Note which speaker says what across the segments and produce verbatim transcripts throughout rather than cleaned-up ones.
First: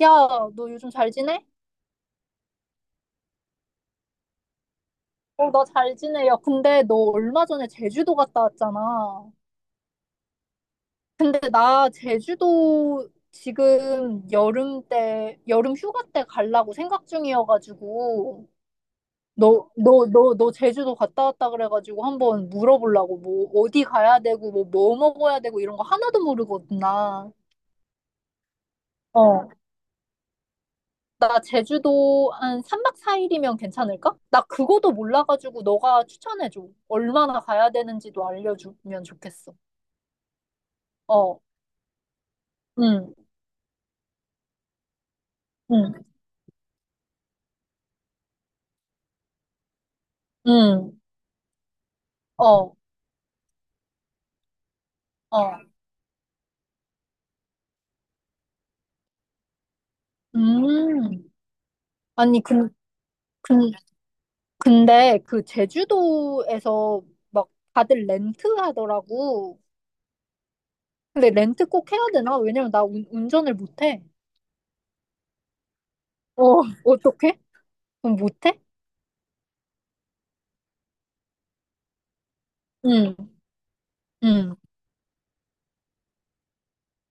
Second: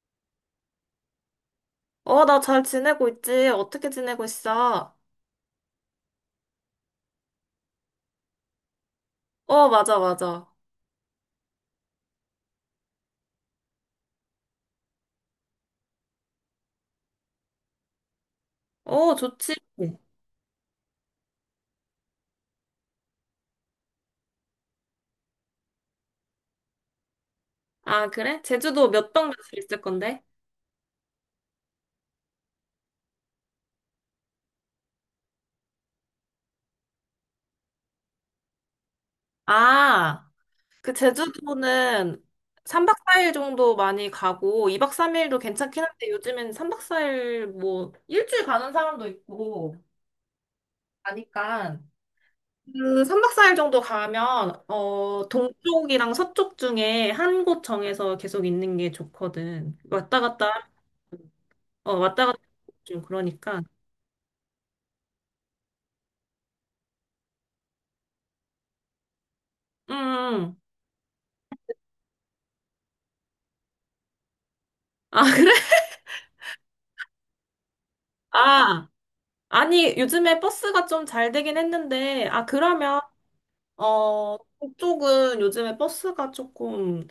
Speaker 1: 야, 너 요즘 잘 지내?
Speaker 2: 어, 나 잘 지내고 있지. 어떻게 지내고 있어?
Speaker 1: 어, 나 잘 지내. 야, 근데 너 얼마 전에 제주도 갔다 왔잖아.
Speaker 2: 어, 맞아, 맞아.
Speaker 1: 근데 나 제주도 지금 여름 때, 여름 휴가 때 가려고 생각 중이어가지고,
Speaker 2: 어, 좋지.
Speaker 1: 너, 너, 너, 너 제주도 갔다 왔다 그래가지고 한번 물어보려고. 뭐, 어디 가야 되고, 뭐, 뭐 먹어야 되고 이런 거 하나도 모르거든, 나.
Speaker 2: 아, 그래? 제주도 몇박
Speaker 1: 어.
Speaker 2: 며칠 있을 건데?
Speaker 1: 나 제주도 한 삼 박 사 일이면 괜찮을까? 나 그거도 몰라가지고 너가 추천해줘. 얼마나 가야 되는지도 알려주면 좋겠어.
Speaker 2: 아, 그
Speaker 1: 어,
Speaker 2: 제주도는 삼 박
Speaker 1: 응,
Speaker 2: 사 일 정도 많이 가고, 이 박 삼 일도 괜찮긴
Speaker 1: 응,
Speaker 2: 한데, 요즘엔 삼 박 사 일 뭐, 일주일 가는 사람도 있고,
Speaker 1: 응,
Speaker 2: 하니까.
Speaker 1: 어,
Speaker 2: 그 삼 박 사 일 정도 가면, 어,
Speaker 1: 어,
Speaker 2: 동쪽이랑 서쪽 중에 한 곳 정해서 계속 있는 게 좋거든. 왔다 갔다.
Speaker 1: 음.
Speaker 2: 하면. 어, 왔다 갔다
Speaker 1: 아니, 근,
Speaker 2: 좀 그러니까.
Speaker 1: 근, 근데 그 제주도에서 막 다들 렌트 하더라고.
Speaker 2: 응, 응. 응.
Speaker 1: 근데 렌트 꼭 해야 되나? 왜냐면 나 운, 운전을 못해.
Speaker 2: 아, 그래?
Speaker 1: 어, 어떡해? 그럼 못해?
Speaker 2: 아, 아니, 요즘에 버스가 좀 잘 되긴 했는데, 아, 그러면,
Speaker 1: 응,
Speaker 2: 어,
Speaker 1: 응,
Speaker 2: 동쪽은 요즘에 버스가 조금,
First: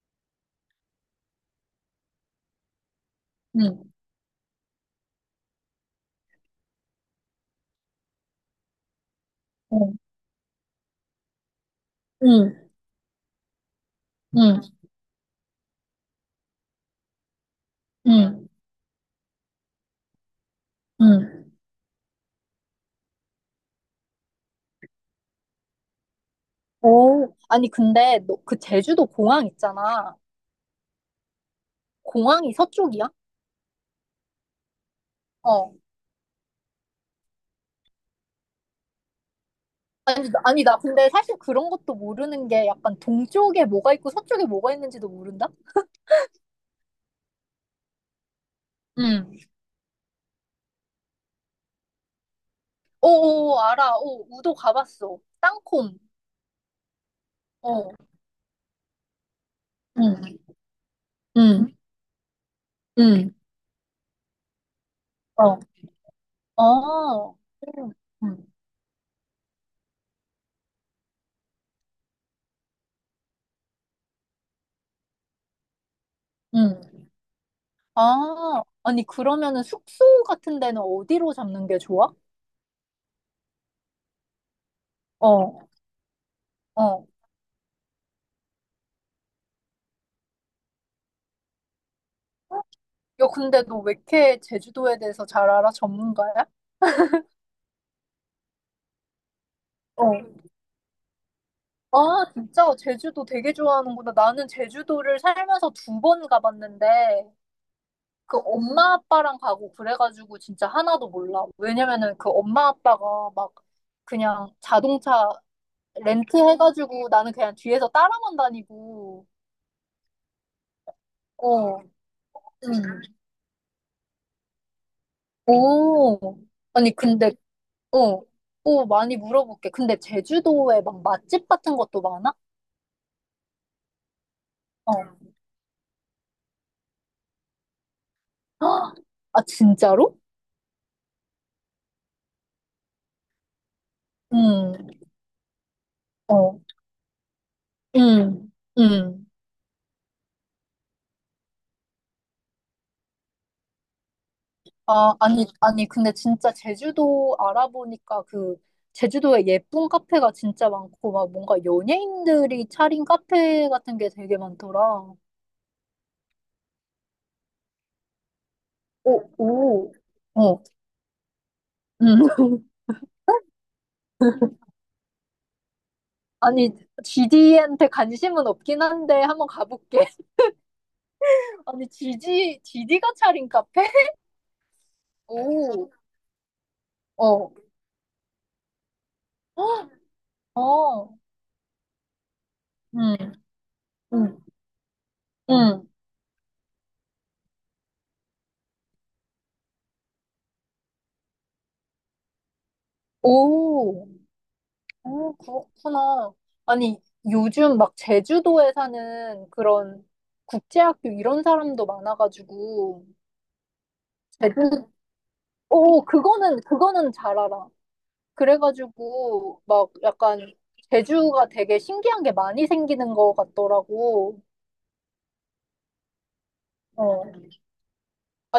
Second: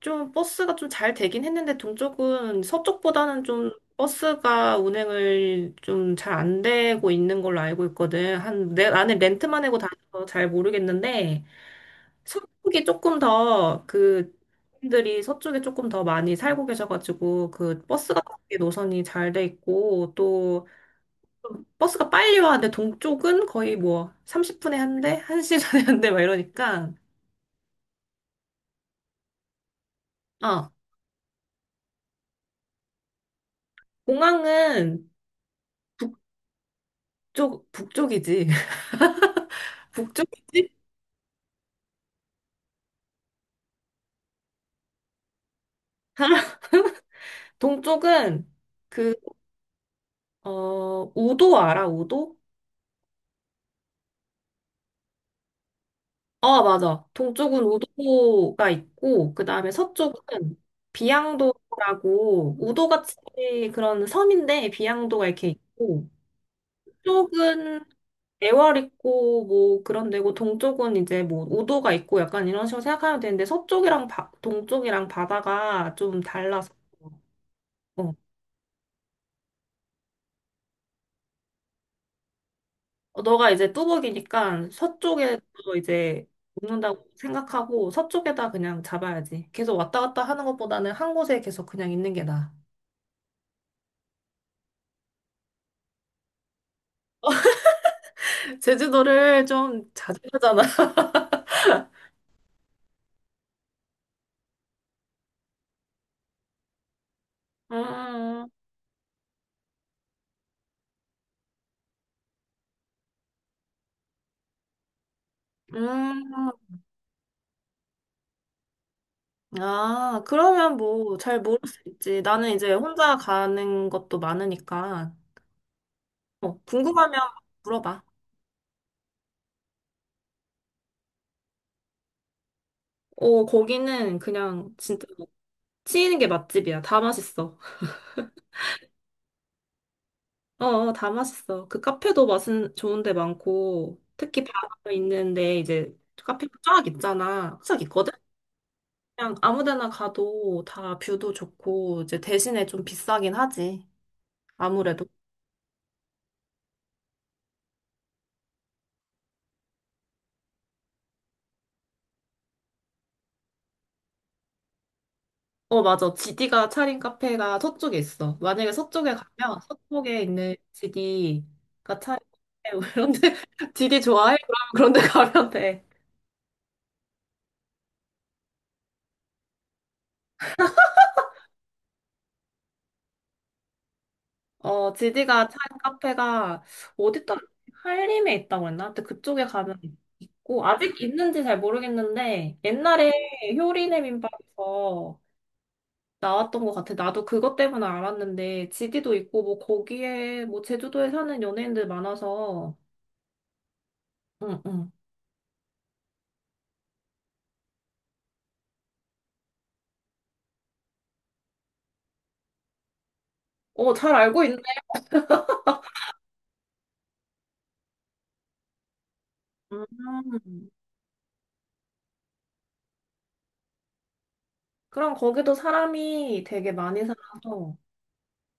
Speaker 2: 좀 버스가 좀 잘 되긴 했는데, 동쪽은 서쪽보다는 좀
Speaker 1: 응,
Speaker 2: 버스가 운행을 좀 잘 안 되고 있는 걸로 알고 있거든. 한, 내, 나는 렌트만 하고
Speaker 1: 응,
Speaker 2: 다녀서 잘 모르겠는데,
Speaker 1: 응,
Speaker 2: 서쪽이 조금 더 그
Speaker 1: 응,
Speaker 2: 분들이 서쪽에 조금 더 많이 살고 계셔가지고 그 버스 같은
Speaker 1: 응.
Speaker 2: 게 노선이 잘 돼 있고 또
Speaker 1: 응.
Speaker 2: 버스가 빨리 와는데 동쪽은 거의 뭐 삼십 분에 한 대, 한 시간에 한대 막 이러니까.
Speaker 1: 오, 아니, 근데, 너, 그 제주도 공항 있잖아.
Speaker 2: 아,
Speaker 1: 공항이 서쪽이야?
Speaker 2: 공항은
Speaker 1: 어.
Speaker 2: 북쪽 북쪽이지.
Speaker 1: 아니, 나- 아니,
Speaker 2: 북쪽이지.
Speaker 1: 나 근데 사실 그런 것도 모르는 게 약간 동쪽에 뭐가 있고 서쪽에 뭐가 있는지도 모른다?
Speaker 2: 동쪽은 그
Speaker 1: 응.
Speaker 2: 어 우도 알아, 우도?
Speaker 1: 오, 오, 오, 알아. 오, 우도 가봤어. 땅콩.
Speaker 2: 어, 맞아. 동쪽은
Speaker 1: 어.
Speaker 2: 우도가 있고, 그 다음에
Speaker 1: 응,
Speaker 2: 서쪽은
Speaker 1: 응,
Speaker 2: 비양도라고, 우도같이
Speaker 1: 응.
Speaker 2: 그런 섬인데, 비양도가 이렇게
Speaker 1: 어.
Speaker 2: 있고,
Speaker 1: 어.
Speaker 2: 쪽은
Speaker 1: 응, 응.
Speaker 2: 애월 있고, 뭐 그런 데고, 동쪽은 이제 뭐 우도가 있고, 약간 이런 식으로 생각하면 되는데, 서쪽이랑 바, 동쪽이랑 바다가 좀 달라서,
Speaker 1: 응.
Speaker 2: 어.
Speaker 1: 아, 아니, 그러면은 숙소 같은 데는 어디로 잡는 게 좋아?
Speaker 2: 어, 너가 이제 뚜벅이니까 서쪽에서
Speaker 1: 어,
Speaker 2: 이제
Speaker 1: 어.
Speaker 2: 묵는다고 생각하고, 서쪽에다 그냥 잡아야지. 계속 왔다 갔다 하는 것보다는 한 곳에 계속 그냥 있는 게 나아.
Speaker 1: 야, 근데 너 왜 이렇게 제주도에 대해서 잘 알아? 전문가야?
Speaker 2: 제주도를 좀 자주
Speaker 1: 어.
Speaker 2: 가잖아.
Speaker 1: 아, 진짜 제주도 되게 좋아하는구나. 나는 제주도를 살면서 두 번 가봤는데, 그
Speaker 2: 음,
Speaker 1: 엄마 아빠랑 가고 그래가지고 진짜 하나도 몰라. 왜냐면은 그 엄마 아빠가 막 그냥 자동차
Speaker 2: 음,
Speaker 1: 렌트해가지고 나는 그냥 뒤에서 따라만 다니고,
Speaker 2: 아, 그러면 뭐 잘 모를
Speaker 1: 어,
Speaker 2: 수 있지. 나는 이제
Speaker 1: 응.
Speaker 2: 혼자 가는 것도 많으니까.
Speaker 1: 오.
Speaker 2: 어,
Speaker 1: 아니,
Speaker 2: 궁금하면
Speaker 1: 근데,
Speaker 2: 물어봐.
Speaker 1: 어, 오, 많이 물어볼게. 근데 제주도에 막 맛집 같은 것도 많아?
Speaker 2: 어, 거기는 그냥
Speaker 1: 어.
Speaker 2: 진짜 치이는 게 맛집이야. 다 맛있어.
Speaker 1: 헉, 아, 진짜로?
Speaker 2: 어, 어, 다 맛있어. 그 카페도 맛은 좋은 데 많고, 특히
Speaker 1: 응,
Speaker 2: 바로 있는데 이제 카페가
Speaker 1: 어,
Speaker 2: 쫙 있잖아. 쫙
Speaker 1: 응
Speaker 2: 있거든?
Speaker 1: 응
Speaker 2: 그냥 아무 데나 가도 다 뷰도 좋고, 이제 대신에 좀 비싸긴 하지. 아무래도.
Speaker 1: 아, 아니, 아니, 근데 진짜 제주도 알아보니까 그, 제주도에 예쁜 카페가 진짜 많고, 막 뭔가 연예인들이 차린 카페 같은 게 되게 많더라.
Speaker 2: 어, 맞아. 지디가 차린 카페가 서쪽에 있어. 만약에 서쪽에
Speaker 1: 오,
Speaker 2: 가면
Speaker 1: 오.
Speaker 2: 서쪽에 있는
Speaker 1: 어,
Speaker 2: 지디가
Speaker 1: 음.
Speaker 2: 차린 카페, 그런데 지디 좋아해? 그럼 그런데 가면 돼.
Speaker 1: 아니, 지디한테 관심은 없긴 한데, 한번 가볼게. 아니, 지디, 지디가 차린 카페?
Speaker 2: 어, 지디가 차린
Speaker 1: 오,
Speaker 2: 카페가 어디다,
Speaker 1: 어,
Speaker 2: 한림에 있다고 했나? 근데 그쪽에 가면 있고, 아직
Speaker 1: 어,
Speaker 2: 있는지 잘 모르겠는데, 옛날에
Speaker 1: 음,
Speaker 2: 효리네
Speaker 1: 음,
Speaker 2: 민박에서
Speaker 1: 음,
Speaker 2: 나왔던 것 같아. 나도 그것 때문에 알았는데, 지디도 있고, 뭐, 거기에, 뭐, 제주도에 사는 연예인들 많아서,
Speaker 1: 오.
Speaker 2: 응, 응.
Speaker 1: 어, 그렇구나. 아니, 요즘 막 제주도에 사는 그런 국제학교 이런 사람도 많아가지고,
Speaker 2: 어, 잘 알고 있네.
Speaker 1: 제주, 오, 그거는, 그거는 잘 알아. 그래가지고, 막 약간
Speaker 2: 음.
Speaker 1: 제주가 되게 신기한 게 많이 생기는 것 같더라고.
Speaker 2: 그럼 거기도 사람이 되게 많이
Speaker 1: 어.
Speaker 2: 살아서.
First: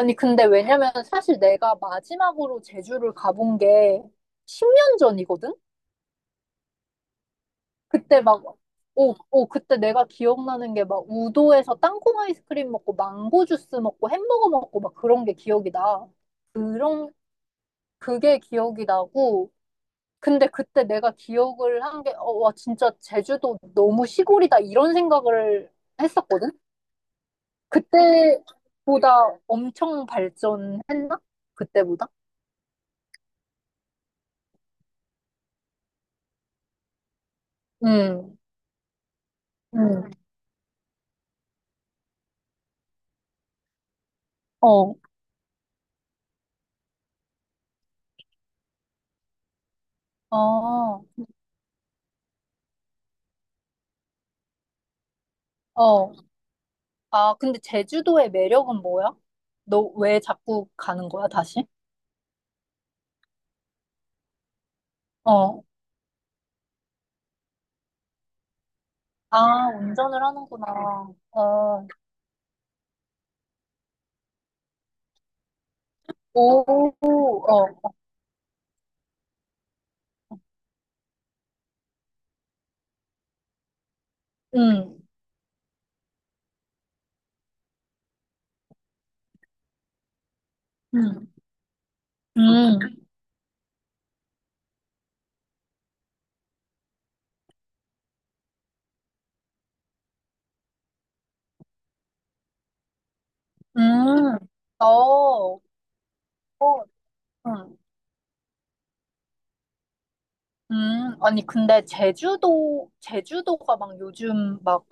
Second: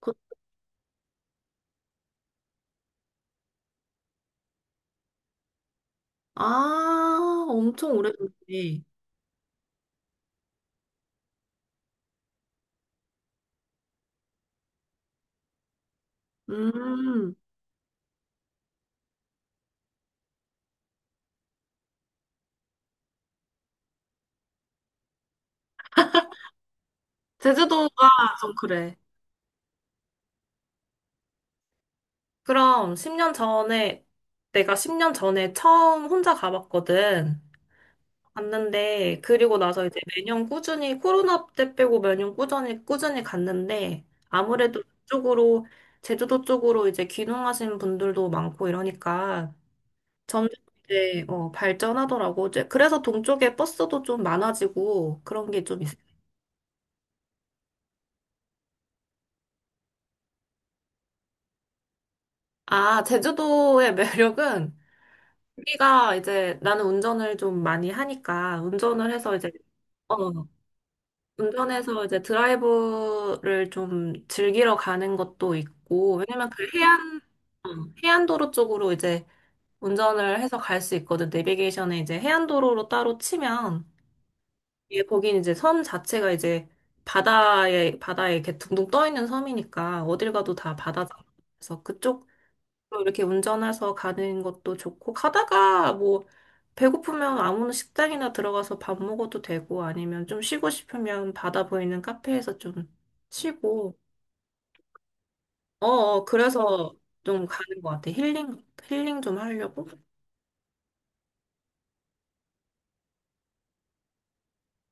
Speaker 2: 그-
Speaker 1: 근데 왜냐면 사실 내가 마지막으로 제주를 가본 게 십 년 전이거든?
Speaker 2: 아, 엄청
Speaker 1: 그때 막,
Speaker 2: 오래됐네.
Speaker 1: 오, 오, 그때 내가 기억나는 게 막 우도에서 땅콩 아이스크림 먹고 망고 주스 먹고 햄버거 먹고 막 그런 게 기억이 나. 그런,
Speaker 2: 음,
Speaker 1: 그게 기억이 나고, 근데 그때 내가 기억을 한 게, 어, 와, 진짜 제주도 너무 시골이다, 이런 생각을 했었거든?
Speaker 2: 제주도가 좀 그래.
Speaker 1: 그때보다 엄청 발전했나? 그때보다?
Speaker 2: 그럼 십 년 전에, 내가 십 년 전에 처음 혼자 가봤거든.
Speaker 1: 음,
Speaker 2: 갔는데, 그리고 나서 이제
Speaker 1: 음,
Speaker 2: 매년 꾸준히, 코로나 때 빼고 매년 꾸준히, 꾸준히, 갔는데, 아무래도
Speaker 1: 어,
Speaker 2: 그쪽으로, 제주도 쪽으로 이제 귀농하신 분들도 많고 이러니까, 점점
Speaker 1: 어,
Speaker 2: 이제 어, 발전하더라고. 이제 그래서 동쪽에 버스도 좀 많아지고 그런 게 좀 있어요.
Speaker 1: 어. 아, 근데 제주도의 매력은 뭐야? 너 왜 자꾸 가는 거야, 다시?
Speaker 2: 아, 제주도의 매력은
Speaker 1: 어.
Speaker 2: 우리가 이제 나는 운전을 좀 많이 하니까 운전을 해서 이제
Speaker 1: 아,
Speaker 2: 어,
Speaker 1: 운전을 하는구나. 어.
Speaker 2: 운전해서 이제 드라이브를 좀 즐기러 가는 것도 있고 왜냐면
Speaker 1: 오,
Speaker 2: 그 해안
Speaker 1: 어.
Speaker 2: 어, 해안도로 쪽으로 이제 운전을 해서 갈 수 있거든. 내비게이션에 이제 해안도로로 따로 치면
Speaker 1: 음,
Speaker 2: 예, 거긴 이제 섬 자체가 이제 바다에, 바다에 이렇게 둥둥 떠 있는 섬이니까 어딜 가도 다 바다잖아.
Speaker 1: 음,
Speaker 2: 그래서 그쪽으로
Speaker 1: 음,
Speaker 2: 이렇게 운전해서 가는 것도 좋고, 가다가 뭐, 배고프면 아무나 식당이나 들어가서 밥 먹어도 되고, 아니면 좀 쉬고 싶으면 바다 보이는 카페에서 좀 쉬고,
Speaker 1: 음. 어, 어,
Speaker 2: 어, 어, 그래서 좀
Speaker 1: 음,
Speaker 2: 가는 것 같아. 힐링, 힐링 좀 하려고.
Speaker 1: 음. 아니, 근데 제주도, 제주도가 막 요즘 막,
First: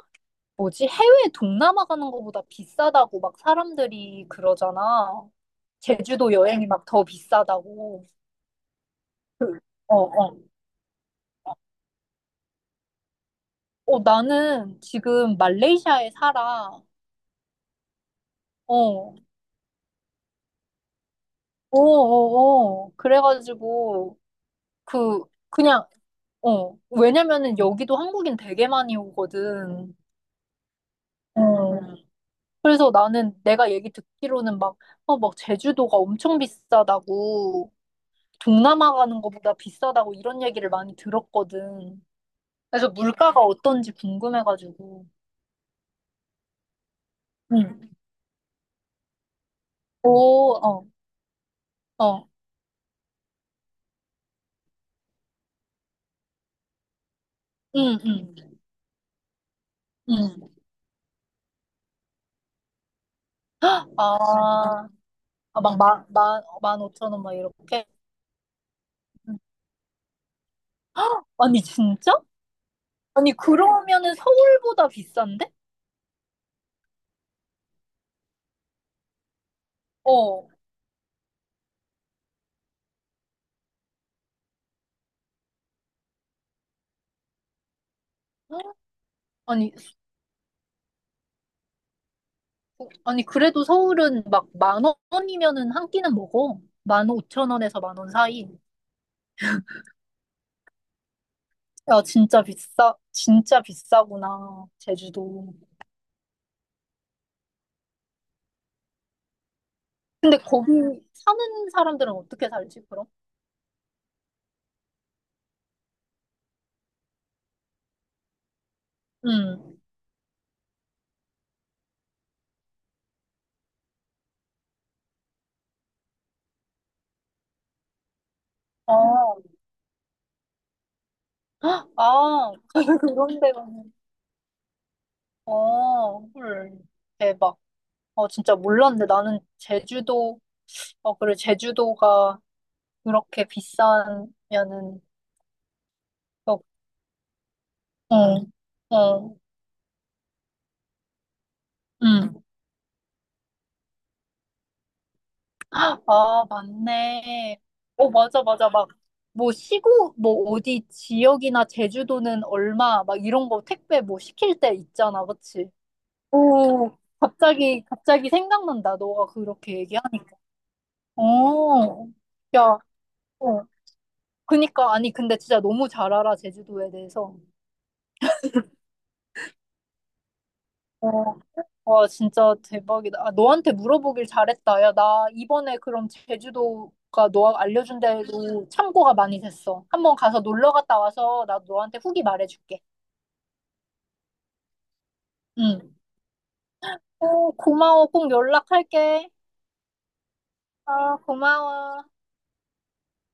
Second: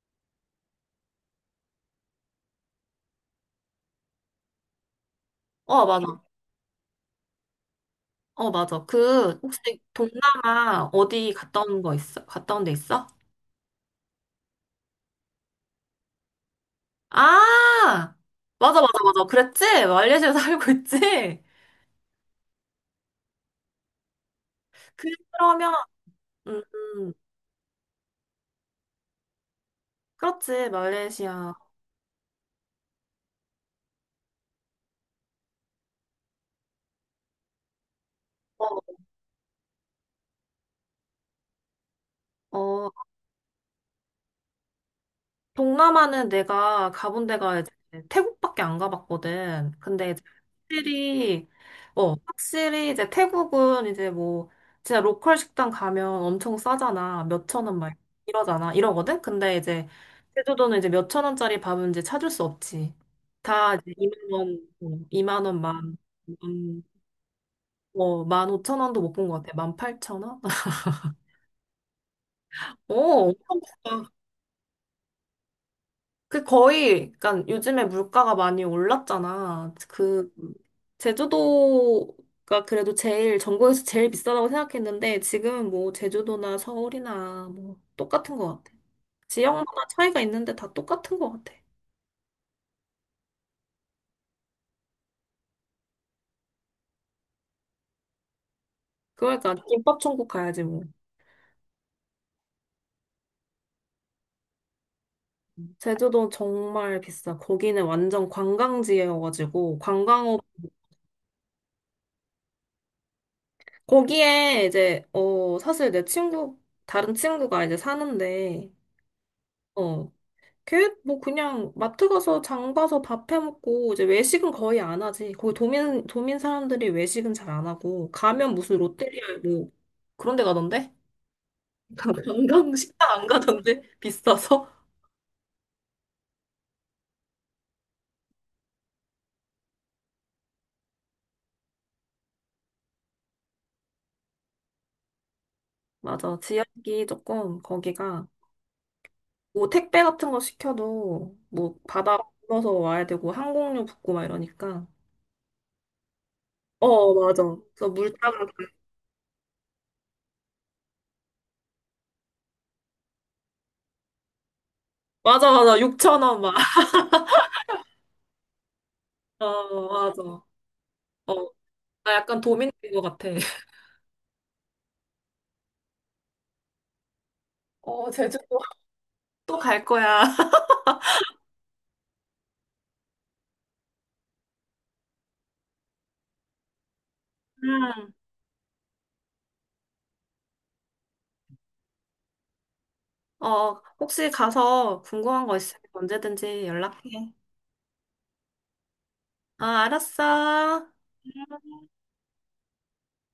Speaker 1: 뭐지? 해외 동남아 가는 거보다 비싸다고 막 사람들이 그러잖아.
Speaker 2: 어, 맞아.
Speaker 1: 제주도 여행이 막 더 비싸다고.
Speaker 2: 어, 맞아. 그,
Speaker 1: 그,
Speaker 2: 혹시
Speaker 1: 어, 어.
Speaker 2: 동남아 어디 갔다 온 거 있어? 갔다 온 데 있어?
Speaker 1: 어, 나는 지금 말레이시아에 살아.
Speaker 2: 아!
Speaker 1: 어,
Speaker 2: 맞아, 맞아,
Speaker 1: 어,
Speaker 2: 맞아. 그랬지? 말레이시아 살고 있지?
Speaker 1: 어, 어. 그래가지고, 그,
Speaker 2: 그러면,
Speaker 1: 그냥,
Speaker 2: 음,
Speaker 1: 어.
Speaker 2: 음.
Speaker 1: 왜냐면은 여기도 한국인 되게 많이 오거든.
Speaker 2: 그렇지, 말레이시아.
Speaker 1: 어. 그래서 나는 내가 얘기 듣기로는 막, 어, 막 제주도가 엄청 비싸다고,
Speaker 2: 어,
Speaker 1: 동남아 가는 것보다 비싸다고 이런 얘기를 많이 들었거든. 그래서
Speaker 2: 어.
Speaker 1: 물가가 어떤지 궁금해가지고.
Speaker 2: 동남아는 내가 가본 데가 이제
Speaker 1: 응.
Speaker 2: 태국밖에 안 가봤거든. 근데 이제
Speaker 1: 오, 어,
Speaker 2: 확실히, 어,
Speaker 1: 어.
Speaker 2: 확실히 이제 태국은 이제 뭐, 진짜 로컬 식당 가면 엄청 싸잖아. 몇 천 원 막
Speaker 1: 응, 응,
Speaker 2: 이러잖아. 이러거든? 근데 이제
Speaker 1: 응.
Speaker 2: 제주도는 이제 몇 천 원짜리 밥은 이제 찾을 수 없지. 다 이제 이만 원,
Speaker 1: 아.
Speaker 2: 어, 이만
Speaker 1: 아,
Speaker 2: 원,
Speaker 1: 막
Speaker 2: 만,
Speaker 1: 만, 만, 만
Speaker 2: 음,
Speaker 1: 오천 원 막 이렇게?
Speaker 2: 어, 만 오천 원도 못 본
Speaker 1: 음.
Speaker 2: 것 같아. 만 팔천 원?
Speaker 1: 아니, 진짜?
Speaker 2: 어,
Speaker 1: 아니,
Speaker 2: 엄청 비싸.
Speaker 1: 그러면은 서울보다 비싼데?
Speaker 2: 그 거의, 그러니까 요즘에 물가가 많이 올랐잖아. 그
Speaker 1: 어.
Speaker 2: 제주도가 그래도 제일 전국에서 제일 비싸다고 생각했는데 지금은 뭐 제주도나 서울이나 뭐 똑같은 것 같아. 지역마다
Speaker 1: 아니, 수-
Speaker 2: 차이가 있는데 다 똑같은 것 같아.
Speaker 1: 아니, 그래도 서울은 막 만 원이면은 한 끼는 먹어. 만 오천 원에서 만 원 사이.
Speaker 2: 그러니까 김밥 천국 가야지 뭐.
Speaker 1: 야, 진짜 비싸, 진짜 비싸구나, 제주도.
Speaker 2: 제주도 정말 비싸. 거기는 완전 관광지여가지고
Speaker 1: 근데
Speaker 2: 관광업.
Speaker 1: 거기 사는 사람들은 어떻게 살지, 그럼?
Speaker 2: 거기에 이제 어 사실 내 친구 다른 친구가 이제 사는데.
Speaker 1: 응.
Speaker 2: 어, 걔 뭐 그냥 마트 가서 장 봐서 밥 해 먹고 이제 외식은 거의 안 하지. 거기 도민 도민 사람들이 외식은 잘 안 하고 가면 무슨
Speaker 1: 아,
Speaker 2: 롯데리아 뭐 그런 데 가던데?
Speaker 1: 아,
Speaker 2: 관광 식당 안
Speaker 1: 그런 데가.
Speaker 2: 가던데 비싸서?
Speaker 1: 아, 헐. 대박. 아, 진짜 몰랐는데 나는 제주도 어, 그리고 제주도가 그렇게 비싸면은,
Speaker 2: 맞아.
Speaker 1: 어, 어,
Speaker 2: 지역이 조금 거기가
Speaker 1: 응.
Speaker 2: 뭐 택배 같은 거 시켜도 뭐 바다 불
Speaker 1: 응.
Speaker 2: 너서 와야 되고 항공료 붙고 막 이러니까.
Speaker 1: 아,
Speaker 2: 어, 맞아.
Speaker 1: 맞네.
Speaker 2: 그래서
Speaker 1: 어,
Speaker 2: 물타기
Speaker 1: 맞아, 맞아. 막, 뭐, 시구 뭐, 어디 지역이나 제주도는 얼마, 막 이런 거 택배 뭐 시킬 때 있잖아,
Speaker 2: 맞아,
Speaker 1: 그치?
Speaker 2: 맞아, 육천 원 막.
Speaker 1: 오, 갑자기, 갑자기 생각난다. 너가
Speaker 2: 어,
Speaker 1: 그렇게
Speaker 2: 맞아.
Speaker 1: 얘기하니까.
Speaker 2: 어,
Speaker 1: 어,
Speaker 2: 나 약간 도민인
Speaker 1: 야,
Speaker 2: 것 같아.
Speaker 1: 어. 그니까, 아니, 근데 진짜 너무 잘 알아, 제주도에 대해서.
Speaker 2: 어, 제주도 또 갈 거야.
Speaker 1: 와, 진짜 대박이다. 아, 너한테 물어보길 잘했다. 야, 나 이번에 그럼 제주도가 너가 알려준
Speaker 2: 음.
Speaker 1: 대로 참고가 많이 됐어. 한번 가서 놀러 갔다 와서 나 너한테 후기 말해줄게.
Speaker 2: 어, 혹시 가서 궁금한 거 있으면
Speaker 1: 응.
Speaker 2: 언제든지 연락해.
Speaker 1: 오, 고마워. 꼭 연락할게.
Speaker 2: 어, 알았어.
Speaker 1: 아,
Speaker 2: 응.
Speaker 1: 고마워.